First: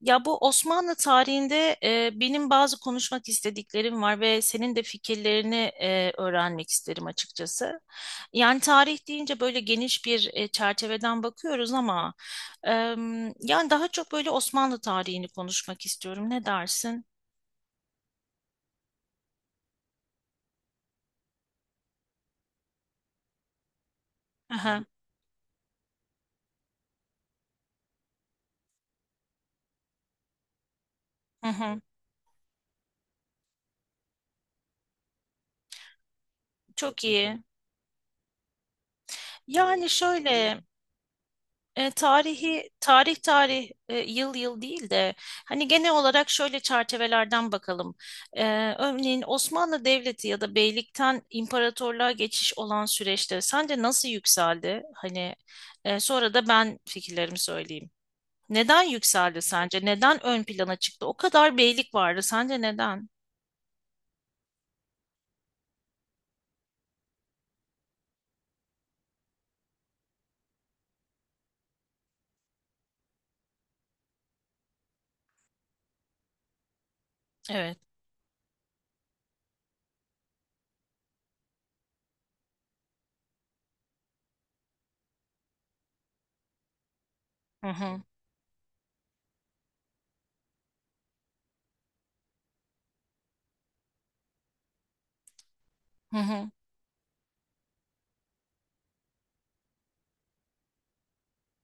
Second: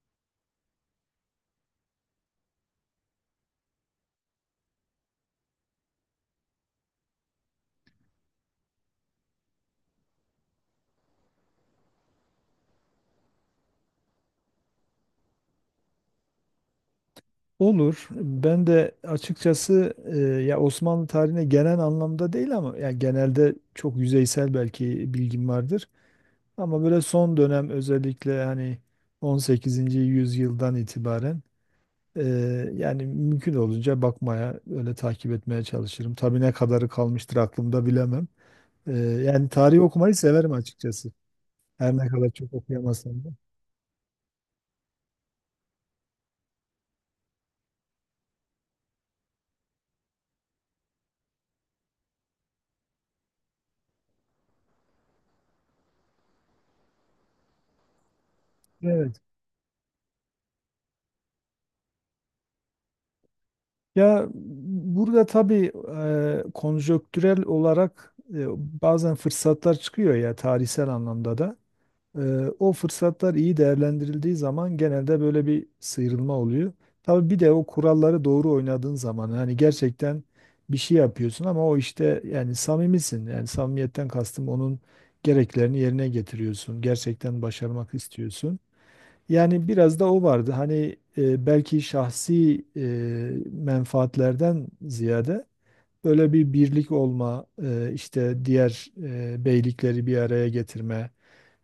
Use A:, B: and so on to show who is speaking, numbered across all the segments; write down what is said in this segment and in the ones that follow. A: Ya bu Osmanlı tarihinde benim bazı konuşmak istediklerim var ve senin de fikirlerini öğrenmek isterim açıkçası. Yani tarih deyince böyle geniş bir çerçeveden bakıyoruz ama e, yani daha çok böyle Osmanlı tarihini konuşmak istiyorum. Ne dersin?
B: Olur. Ben de açıkçası ya Osmanlı tarihine genel anlamda değil ama ya genelde çok yüzeysel
A: Aha,
B: belki bilgim vardır. Ama böyle son dönem özellikle hani 18. yüzyıldan itibaren
A: hı hı.
B: e, yani mümkün olunca bakmaya, öyle takip etmeye çalışırım. Tabii ne kadarı
A: Çok
B: kalmıştır
A: iyi.
B: aklımda bilemem. Yani tarih
A: Yani
B: okumayı severim
A: şöyle.
B: açıkçası. Her ne kadar çok
A: Tarihi tarih
B: okuyamasam da.
A: tarih yıl yıl değil de hani genel olarak şöyle çerçevelerden bakalım. E, Örneğin Osmanlı Devleti ya da beylikten imparatorluğa geçiş olan süreçte sence nasıl yükseldi? Hani sonra da ben fikirlerimi söyleyeyim. Neden
B: Evet.
A: yükseldi sence? Neden ön plana çıktı? O kadar beylik vardı. Sence neden?
B: Ya burada tabii konjonktürel olarak bazen fırsatlar çıkıyor ya tarihsel anlamda da. E, O fırsatlar iyi değerlendirildiği zaman genelde böyle bir sıyrılma oluyor. Tabii bir de o
A: Evet.
B: kuralları doğru oynadığın zaman yani gerçekten bir şey yapıyorsun ama o işte yani samimisin. Yani samimiyetten kastım onun gereklerini yerine getiriyorsun. Gerçekten
A: Hı
B: başarmak
A: hı.
B: istiyorsun. Yani biraz da o vardı. Hani belki şahsi menfaatlerden ziyade
A: Hı
B: böyle
A: hı.
B: bir birlik olma, işte diğer beylikleri bir araya getirme,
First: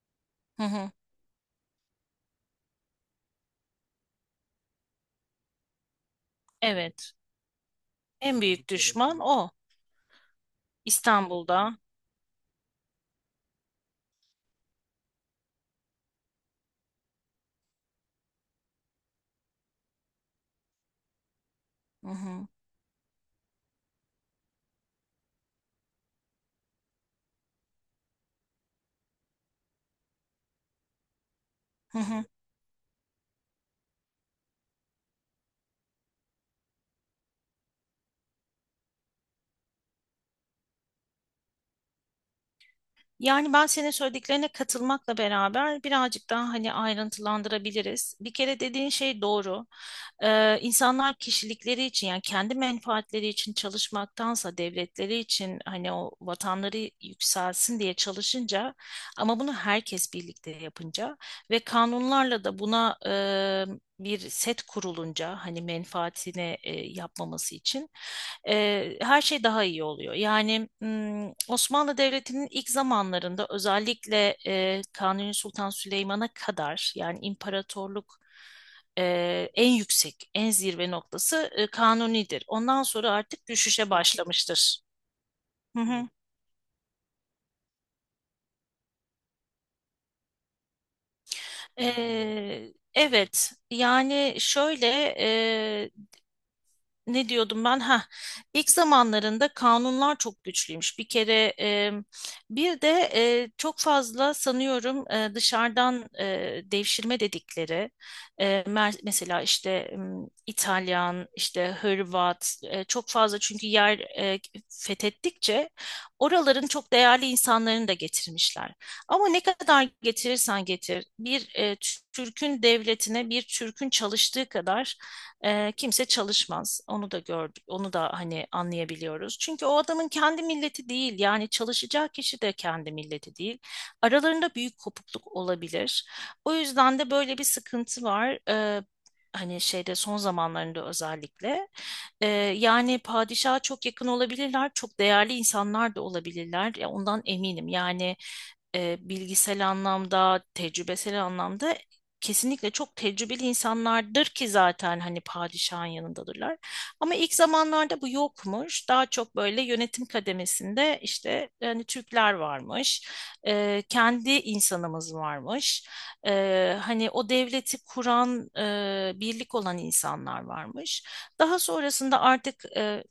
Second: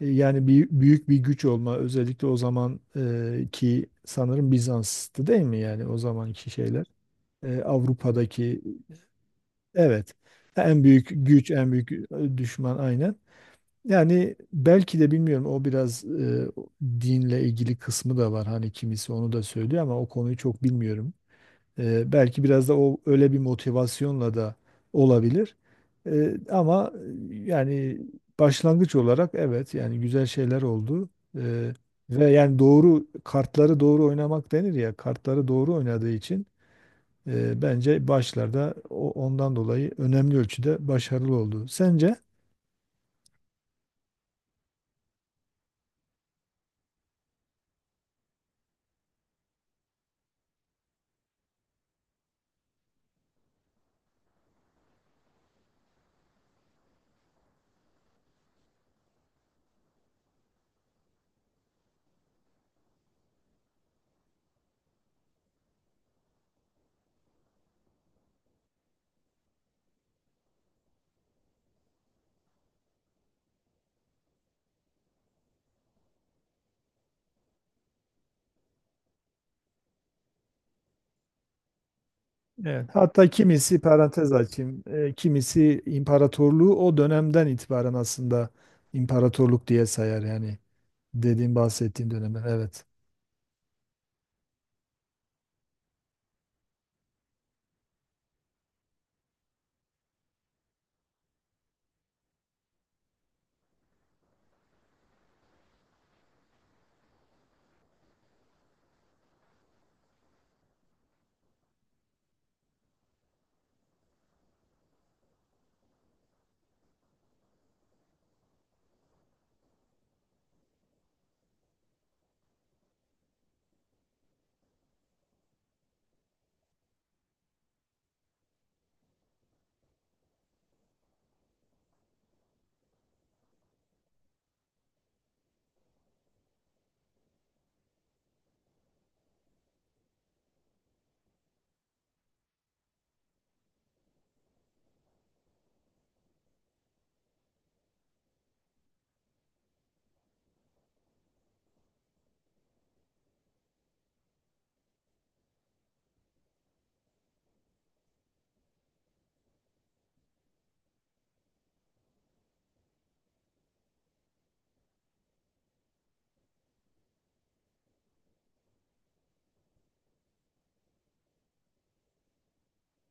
B: yani
A: Hı
B: bir,
A: hı.
B: büyük bir güç olma. Özellikle o zaman ki sanırım Bizans'tı değil mi? Yani o zamanki şeyler.
A: Evet. En
B: Avrupa'daki
A: büyük düşman o.
B: evet en büyük güç, en
A: İstanbul'da.
B: büyük düşman aynen. Yani belki de bilmiyorum o biraz dinle ilgili kısmı da var. Hani kimisi onu da söylüyor ama o konuyu çok bilmiyorum.
A: Hı
B: Belki
A: hı.
B: biraz da o öyle bir motivasyonla da olabilir. E, ama yani başlangıç olarak evet yani güzel şeyler oldu. E,
A: Hı hı.
B: Ve yani doğru kartları doğru oynamak denir ya kartları doğru oynadığı için bence başlarda o, ondan dolayı önemli ölçüde başarılı oldu. Sence?
A: Yani ben senin söylediklerine katılmakla beraber birazcık daha hani ayrıntılandırabiliriz. Bir kere dediğin şey doğru. İnsanlar kişilikleri için yani kendi menfaatleri için çalışmaktansa devletleri için hani o vatanları yükselsin diye çalışınca ama bunu herkes birlikte yapınca ve kanunlarla da buna bir set kurulunca hani menfaatine yapmaması için her şey daha iyi oluyor. Yani Osmanlı Devleti'nin ilk zamanlarında özellikle Kanuni Sultan Süleyman'a kadar yani imparatorluk en yüksek, en zirve noktası Kanuni'dir. Ondan
B: Evet,
A: sonra
B: hatta
A: artık
B: kimisi
A: düşüşe
B: parantez
A: başlamıştır.
B: açayım,
A: Hı
B: kimisi
A: hı.
B: imparatorluğu o dönemden itibaren aslında imparatorluk diye sayar yani dediğim bahsettiğim dönemden. Evet,
A: Evet, yani şöyle ne diyordum ben? Ha, ilk zamanlarında kanunlar çok güçlüymüş. Bir kere bir de çok fazla sanıyorum dışarıdan devşirme dedikleri mesela işte İtalyan, işte Hırvat çok fazla çünkü yer fethettikçe oraların çok değerli insanlarını da getirmişler. Ama ne kadar getirirsen getir bir Türk'ün devletine bir Türk'ün çalıştığı kadar kimse çalışmaz. Onu da gördük. Onu da hani anlayabiliyoruz. Çünkü o adamın kendi milleti değil. Yani çalışacağı kişi de kendi milleti değil. Aralarında büyük kopukluk olabilir. O yüzden de böyle bir sıkıntı var. Hani şeyde son zamanlarında özellikle. Ee, Yani padişaha çok yakın olabilirler. Çok değerli insanlar da olabilirler. Ya ondan eminim. Yani bilgisel anlamda, tecrübesel anlamda kesinlikle çok tecrübeli insanlardır ki zaten hani padişahın yanındadırlar. Ama ilk zamanlarda bu yokmuş. Daha çok böyle yönetim kademesinde işte hani Türkler varmış, kendi insanımız varmış, hani o devleti kuran, birlik olan insanlar varmış. Daha sonrasında artık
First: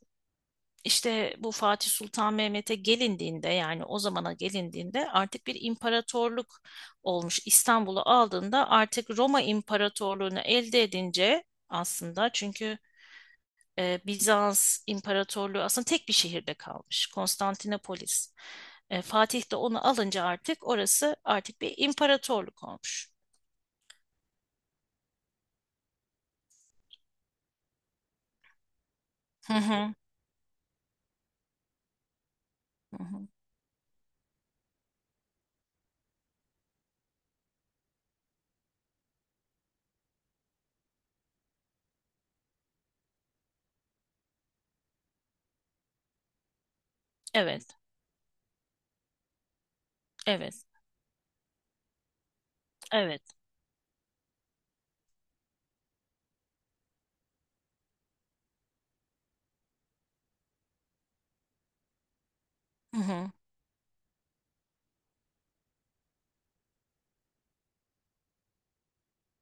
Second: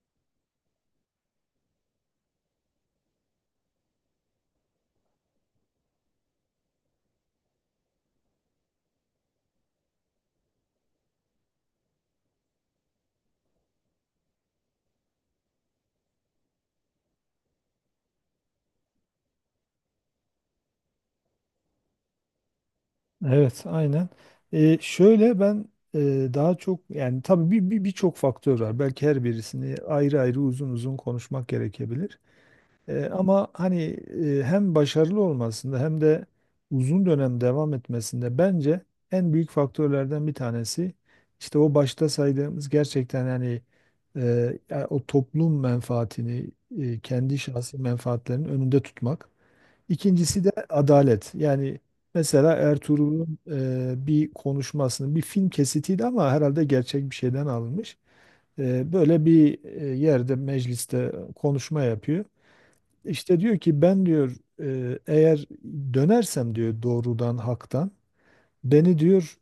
A: işte bu Fatih Sultan Mehmet'e gelindiğinde yani o zamana gelindiğinde artık bir imparatorluk olmuş. İstanbul'u aldığında artık Roma İmparatorluğunu elde edince aslında çünkü Bizans İmparatorluğu aslında tek bir şehirde kalmış. Konstantinopolis. Fatih de onu alınca artık orası artık bir imparatorluk olmuş.
B: evet, aynen. Şöyle ben daha çok yani tabii bir birçok faktör var. Belki her
A: Hı
B: birisini
A: hı.
B: ayrı ayrı uzun uzun konuşmak gerekebilir.
A: Hı hı.
B: Ama hani hem başarılı olmasında hem de uzun dönem devam etmesinde bence en büyük faktörlerden bir tanesi işte o başta saydığımız gerçekten yani ya o toplum menfaatini kendi
A: Evet,
B: şahsi menfaatlerinin önünde tutmak. İkincisi de
A: evet,
B: adalet. Yani mesela
A: evet.
B: Ertuğrul'un bir konuşmasının bir film kesitiydi ama herhalde gerçek bir şeyden alınmış. Böyle bir yerde mecliste konuşma yapıyor.
A: Hı hı.
B: İşte diyor ki ben diyor eğer dönersem diyor doğrudan haktan beni diyor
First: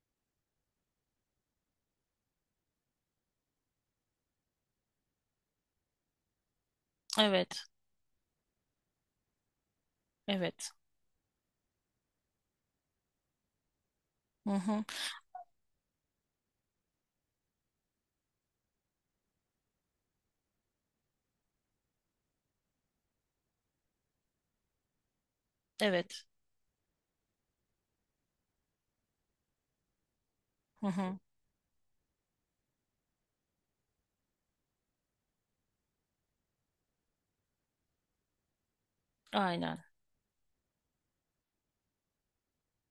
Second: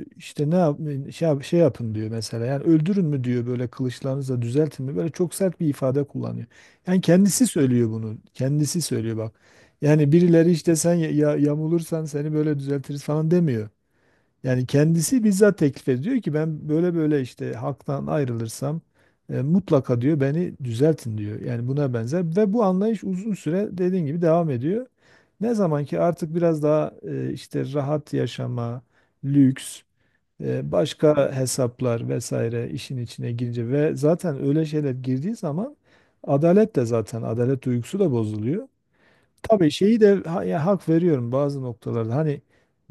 B: işte ne yap, şey, yap- şey yapın diyor mesela yani öldürün mü diyor böyle kılıçlarınızla düzeltin mi böyle çok sert bir ifade kullanıyor. Yani kendisi
A: Evet,
B: söylüyor bunu kendisi söylüyor bak yani birileri
A: evet.
B: işte sen ya, ya- yamulursan seni böyle düzeltiriz falan demiyor.
A: Hı
B: Yani
A: hı.
B: kendisi bizzat teklif ediyor ki ben böyle böyle işte halktan ayrılırsam mutlaka diyor beni düzeltin diyor. Yani buna benzer ve bu anlayış uzun süre dediğin gibi devam ediyor. Ne zaman ki
A: Evet.
B: artık biraz daha işte rahat yaşama, lüks,
A: Hı hı.
B: başka hesaplar vesaire işin içine girince ve zaten öyle şeyler girdiği zaman adalet de zaten adalet duygusu da bozuluyor. Tabii
A: Aynen.
B: şeyi de ha- ya hak veriyorum bazı noktalarda. Hani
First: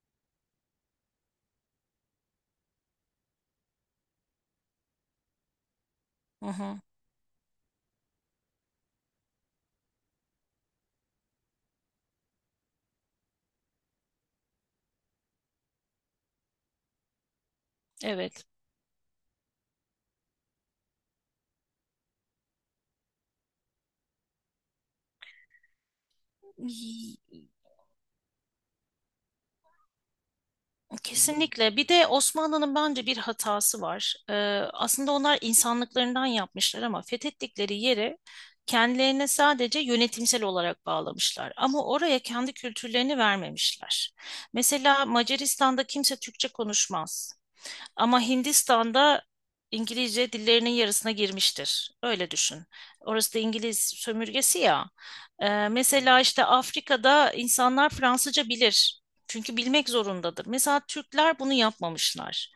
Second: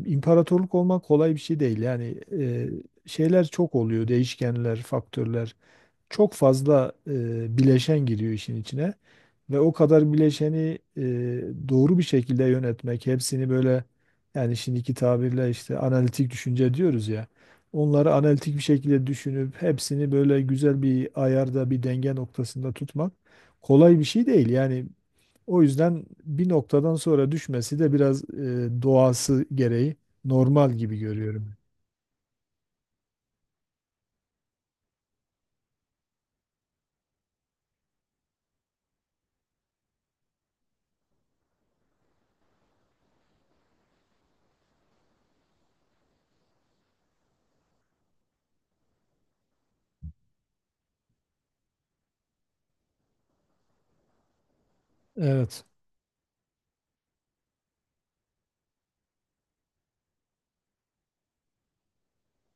B: imparatorluk olmak kolay bir şey değil. Yani şeyler çok oluyor, değişkenler, faktörler. Çok
A: Hı hı.
B: fazla bileşen giriyor işin içine. Ve o kadar bileşeni doğru bir şekilde yönetmek, hepsini böyle yani şimdiki tabirle işte analitik düşünce diyoruz ya. Onları
A: Evet.
B: analitik bir şekilde düşünüp hepsini böyle güzel bir ayarda, bir denge noktasında tutmak kolay bir şey değil. Yani o yüzden bir noktadan sonra
A: Y-
B: düşmesi de biraz doğası gereği normal gibi görüyorum.
A: Kesinlikle. Bir de Osmanlı'nın bence bir hatası var. Aslında onlar insanlıklarından yapmışlar ama fethettikleri yeri kendilerine sadece yönetimsel olarak bağlamışlar. Ama oraya kendi kültürlerini vermemişler. Mesela Macaristan'da kimse Türkçe konuşmaz. Ama Hindistan'da İngilizce dillerinin yarısına girmiştir. Öyle düşün. Orası da İngiliz sömürgesi ya.
B: Evet,
A: Mesela işte Afrika'da insanlar Fransızca bilir. Çünkü bilmek zorundadır. Mesela Türkler bunu yapmamışlar.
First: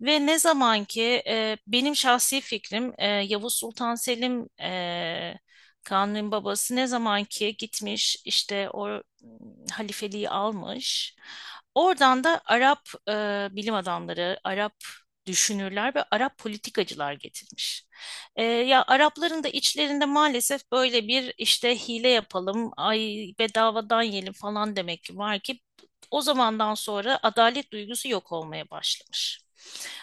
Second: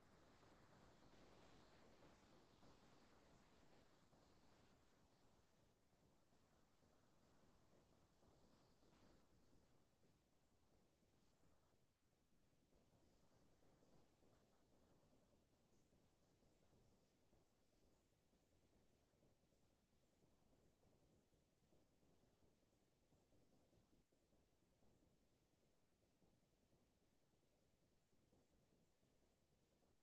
A: Ve ne zaman ki benim şahsi fikrim Yavuz Sultan Selim Kanuni'nin babası ne zaman ki gitmiş işte o halifeliği almış. Oradan da Arap bilim adamları, Arap düşünürler ve Arap politikacılar getirmiş. Ya Arapların da içlerinde maalesef böyle bir işte hile yapalım, ay bedavadan yiyelim falan demek ki var ki o zamandan sonra adalet duygusu yok olmaya başlamış.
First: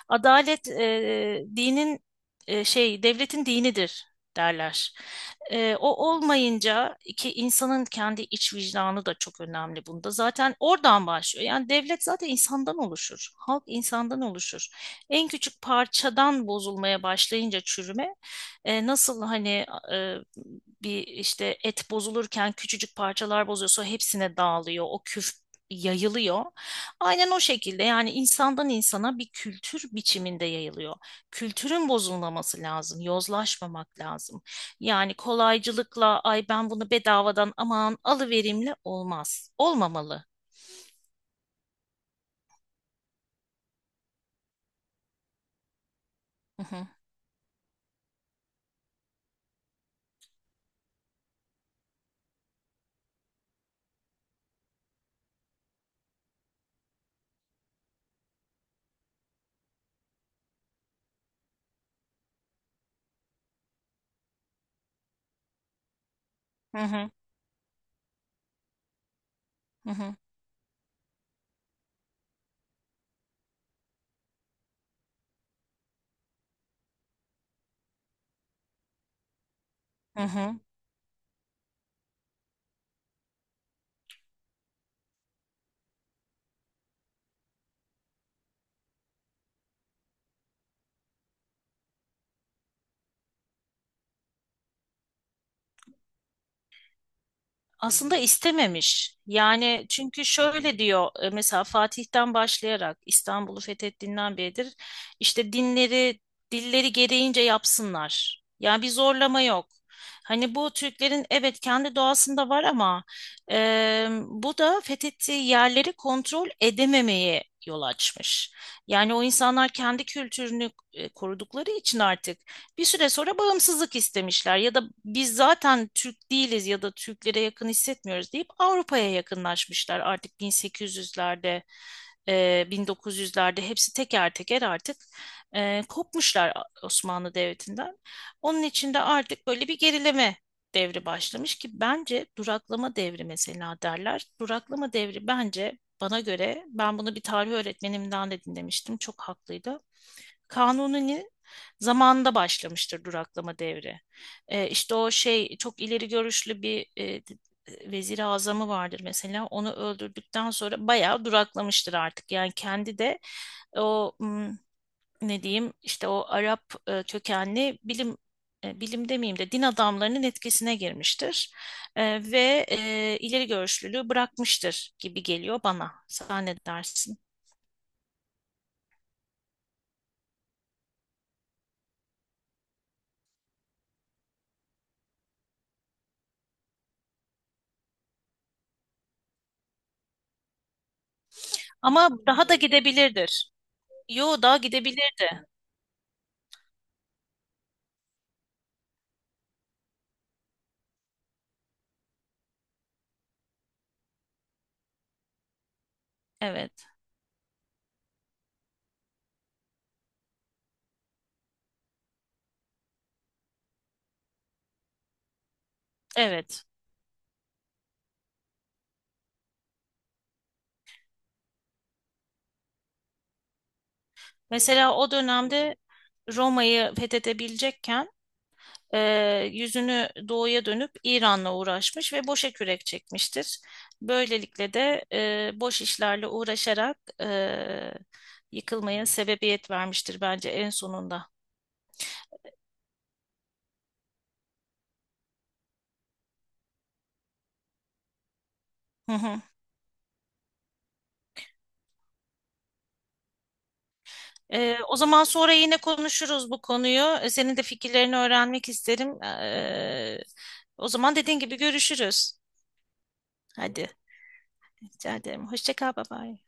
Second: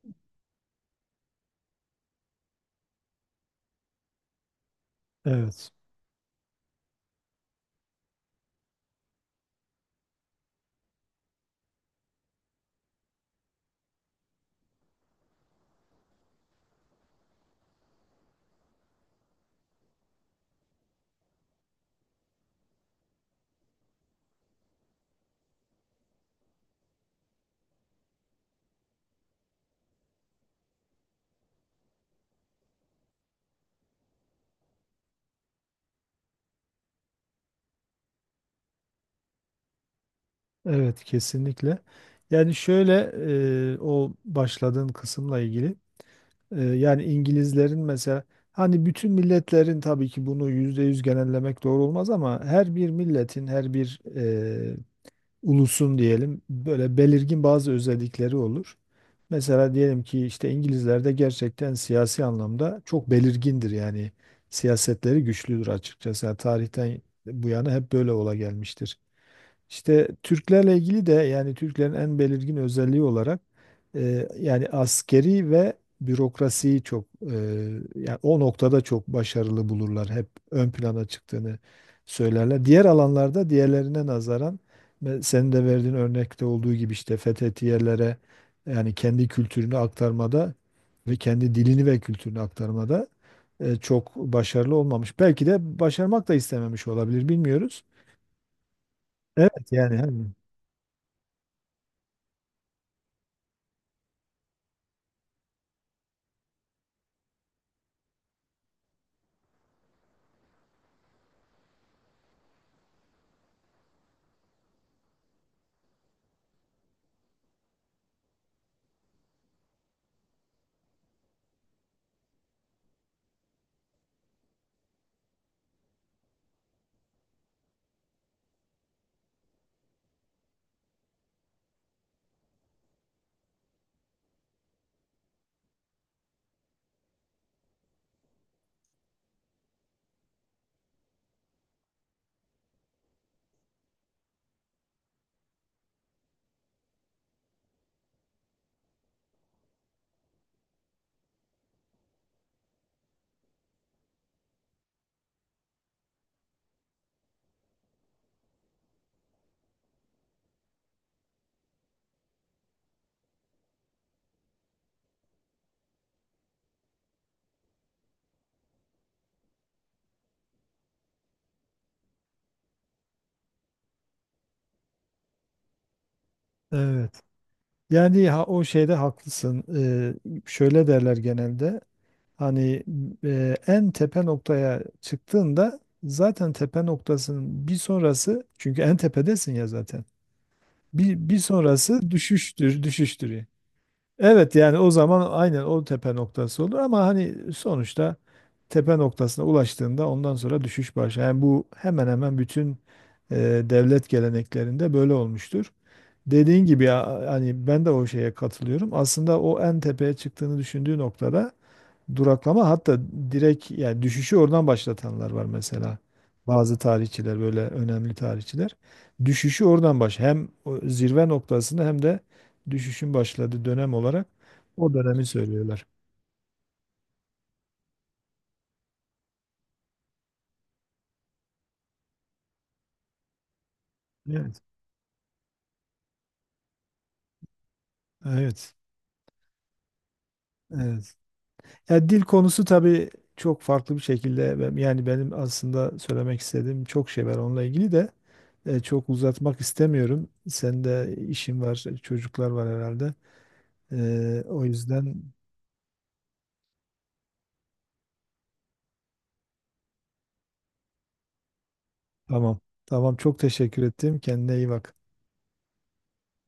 A: Adalet dinin devletin dinidir derler.
B: evet,
A: O olmayınca ki insanın kendi iç vicdanı da çok önemli bunda. Zaten oradan başlıyor. Yani devlet zaten insandan oluşur. Halk insandan oluşur. En küçük parçadan bozulmaya başlayınca çürüme nasıl hani e, bir işte et bozulurken küçücük parçalar bozuyorsa hepsine dağılıyor. O küf yayılıyor. Aynen o şekilde yani insandan insana bir kültür biçiminde yayılıyor. Kültürün bozulmaması lazım, yozlaşmamak lazım. Yani kolaycılıkla ay ben bunu bedavadan aman alıverimle olmaz. Olmamalı.
B: evet kesinlikle. Yani şöyle o başladığın kısımla ilgili
A: Hı hı.
B: yani İngilizlerin mesela hani bütün milletlerin tabii ki bunu yüzde yüz genellemek doğru olmaz ama her bir milletin her bir ulusun diyelim böyle belirgin bazı özellikleri olur. Mesela diyelim ki işte İngilizler de gerçekten siyasi anlamda çok belirgindir yani siyasetleri güçlüdür açıkçası. Yani
A: Hı
B: tarihten
A: hı.
B: bu yana hep böyle ola gelmiştir.
A: Hı
B: İşte
A: hı.
B: Türklerle ilgili de yani Türklerin en belirgin özelliği olarak yani askeri ve bürokrasiyi çok yani o noktada çok başarılı bulurlar.
A: Hı
B: Hep
A: hı.
B: ön plana çıktığını söylerler. Diğer alanlarda diğerlerine nazaran ve senin de verdiğin örnekte olduğu gibi işte fethetiyelere yani kendi kültürünü aktarmada ve kendi dilini ve kültürünü aktarmada çok başarılı olmamış. Belki de başarmak da istememiş olabilir bilmiyoruz.
A: Aslında istememiş.
B: Evet
A: Yani
B: yani hani.
A: çünkü şöyle diyor mesela Fatih'ten başlayarak İstanbul'u fethettiğinden beridir işte dinleri dilleri gereğince yapsınlar. Yani bir zorlama yok. Hani bu Türklerin evet kendi doğasında var ama bu da fethettiği yerleri kontrol edememeye yol açmış. Yani o insanlar kendi kültürünü korudukları için artık bir süre sonra bağımsızlık istemişler ya da biz zaten Türk değiliz ya da Türklere yakın hissetmiyoruz deyip Avrupa'ya yakınlaşmışlar. Artık 1800'lerde, 1900'lerde hepsi teker teker artık kopmuşlar Osmanlı Devleti'nden. Onun için de artık böyle bir gerileme devri başlamış ki bence duraklama devri mesela derler. Duraklama devri bence bana göre ben bunu bir tarih öğretmenimden de dinlemiştim. Çok haklıydı. Kanuni'nin zamanında başlamıştır duraklama devri. İşte o şey çok ileri görüşlü bir vezir-i azamı vardır mesela. Onu öldürdükten sonra bayağı duraklamıştır artık. Yani kendi de o ne diyeyim işte o Arap kökenli bilim bilim demeyeyim de din adamlarının etkisine girmiştir. Ve ileri görüşlülüğü bırakmıştır gibi geliyor bana. Sen ne dersin?
B: Evet. Yani ha, o şeyde haklısın. Şöyle derler genelde. Hani en tepe noktaya çıktığında zaten tepe noktasının bir sonrası çünkü en tepedesin ya zaten. Bir
A: Ama
B: sonrası
A: daha da
B: düşüştür.
A: gidebilirdir. Yo
B: Evet
A: daha
B: yani o zaman
A: gidebilirdi.
B: aynen o tepe noktası olur ama hani sonuçta tepe noktasına ulaştığında ondan sonra düşüş başlar. Yani bu hemen hemen bütün e, devlet geleneklerinde böyle olmuştur. Dediğin gibi
A: Evet,
B: ya hani ben de o şeye katılıyorum. Aslında o en tepeye çıktığını düşündüğü noktada duraklama hatta direkt yani düşüşü oradan başlatanlar var mesela.
A: evet.
B: Bazı tarihçiler böyle önemli tarihçiler düşüşü oradan baş hem o zirve noktasını hem de düşüşün başladığı dönem olarak o
A: Mesela o
B: dönemi
A: dönemde
B: söylüyorlar.
A: Roma'yı fethedebilecekken yüzünü doğuya dönüp İran'la uğraşmış ve boşa kürek çekmiştir.
B: Evet.
A: Böylelikle de boş işlerle uğraşarak
B: Evet.
A: yıkılmaya sebebiyet vermiştir bence en
B: Evet.
A: sonunda.
B: Ya dil konusu tabii çok farklı bir şekilde ben- yani benim aslında söylemek istediğim çok şey var onunla ilgili de çok
A: Hı hı.
B: uzatmak istemiyorum. Senin de işin var, çocuklar var herhalde. O
A: O
B: yüzden
A: zaman sonra yine konuşuruz bu konuyu. Senin de fikirlerini öğrenmek isterim. O zaman dediğin gibi görüşürüz.
B: tamam. Tamam çok teşekkür
A: Hadi,
B: ettim. Kendine iyi bak.
A: rica ederim. Hoşça kal, bye bye.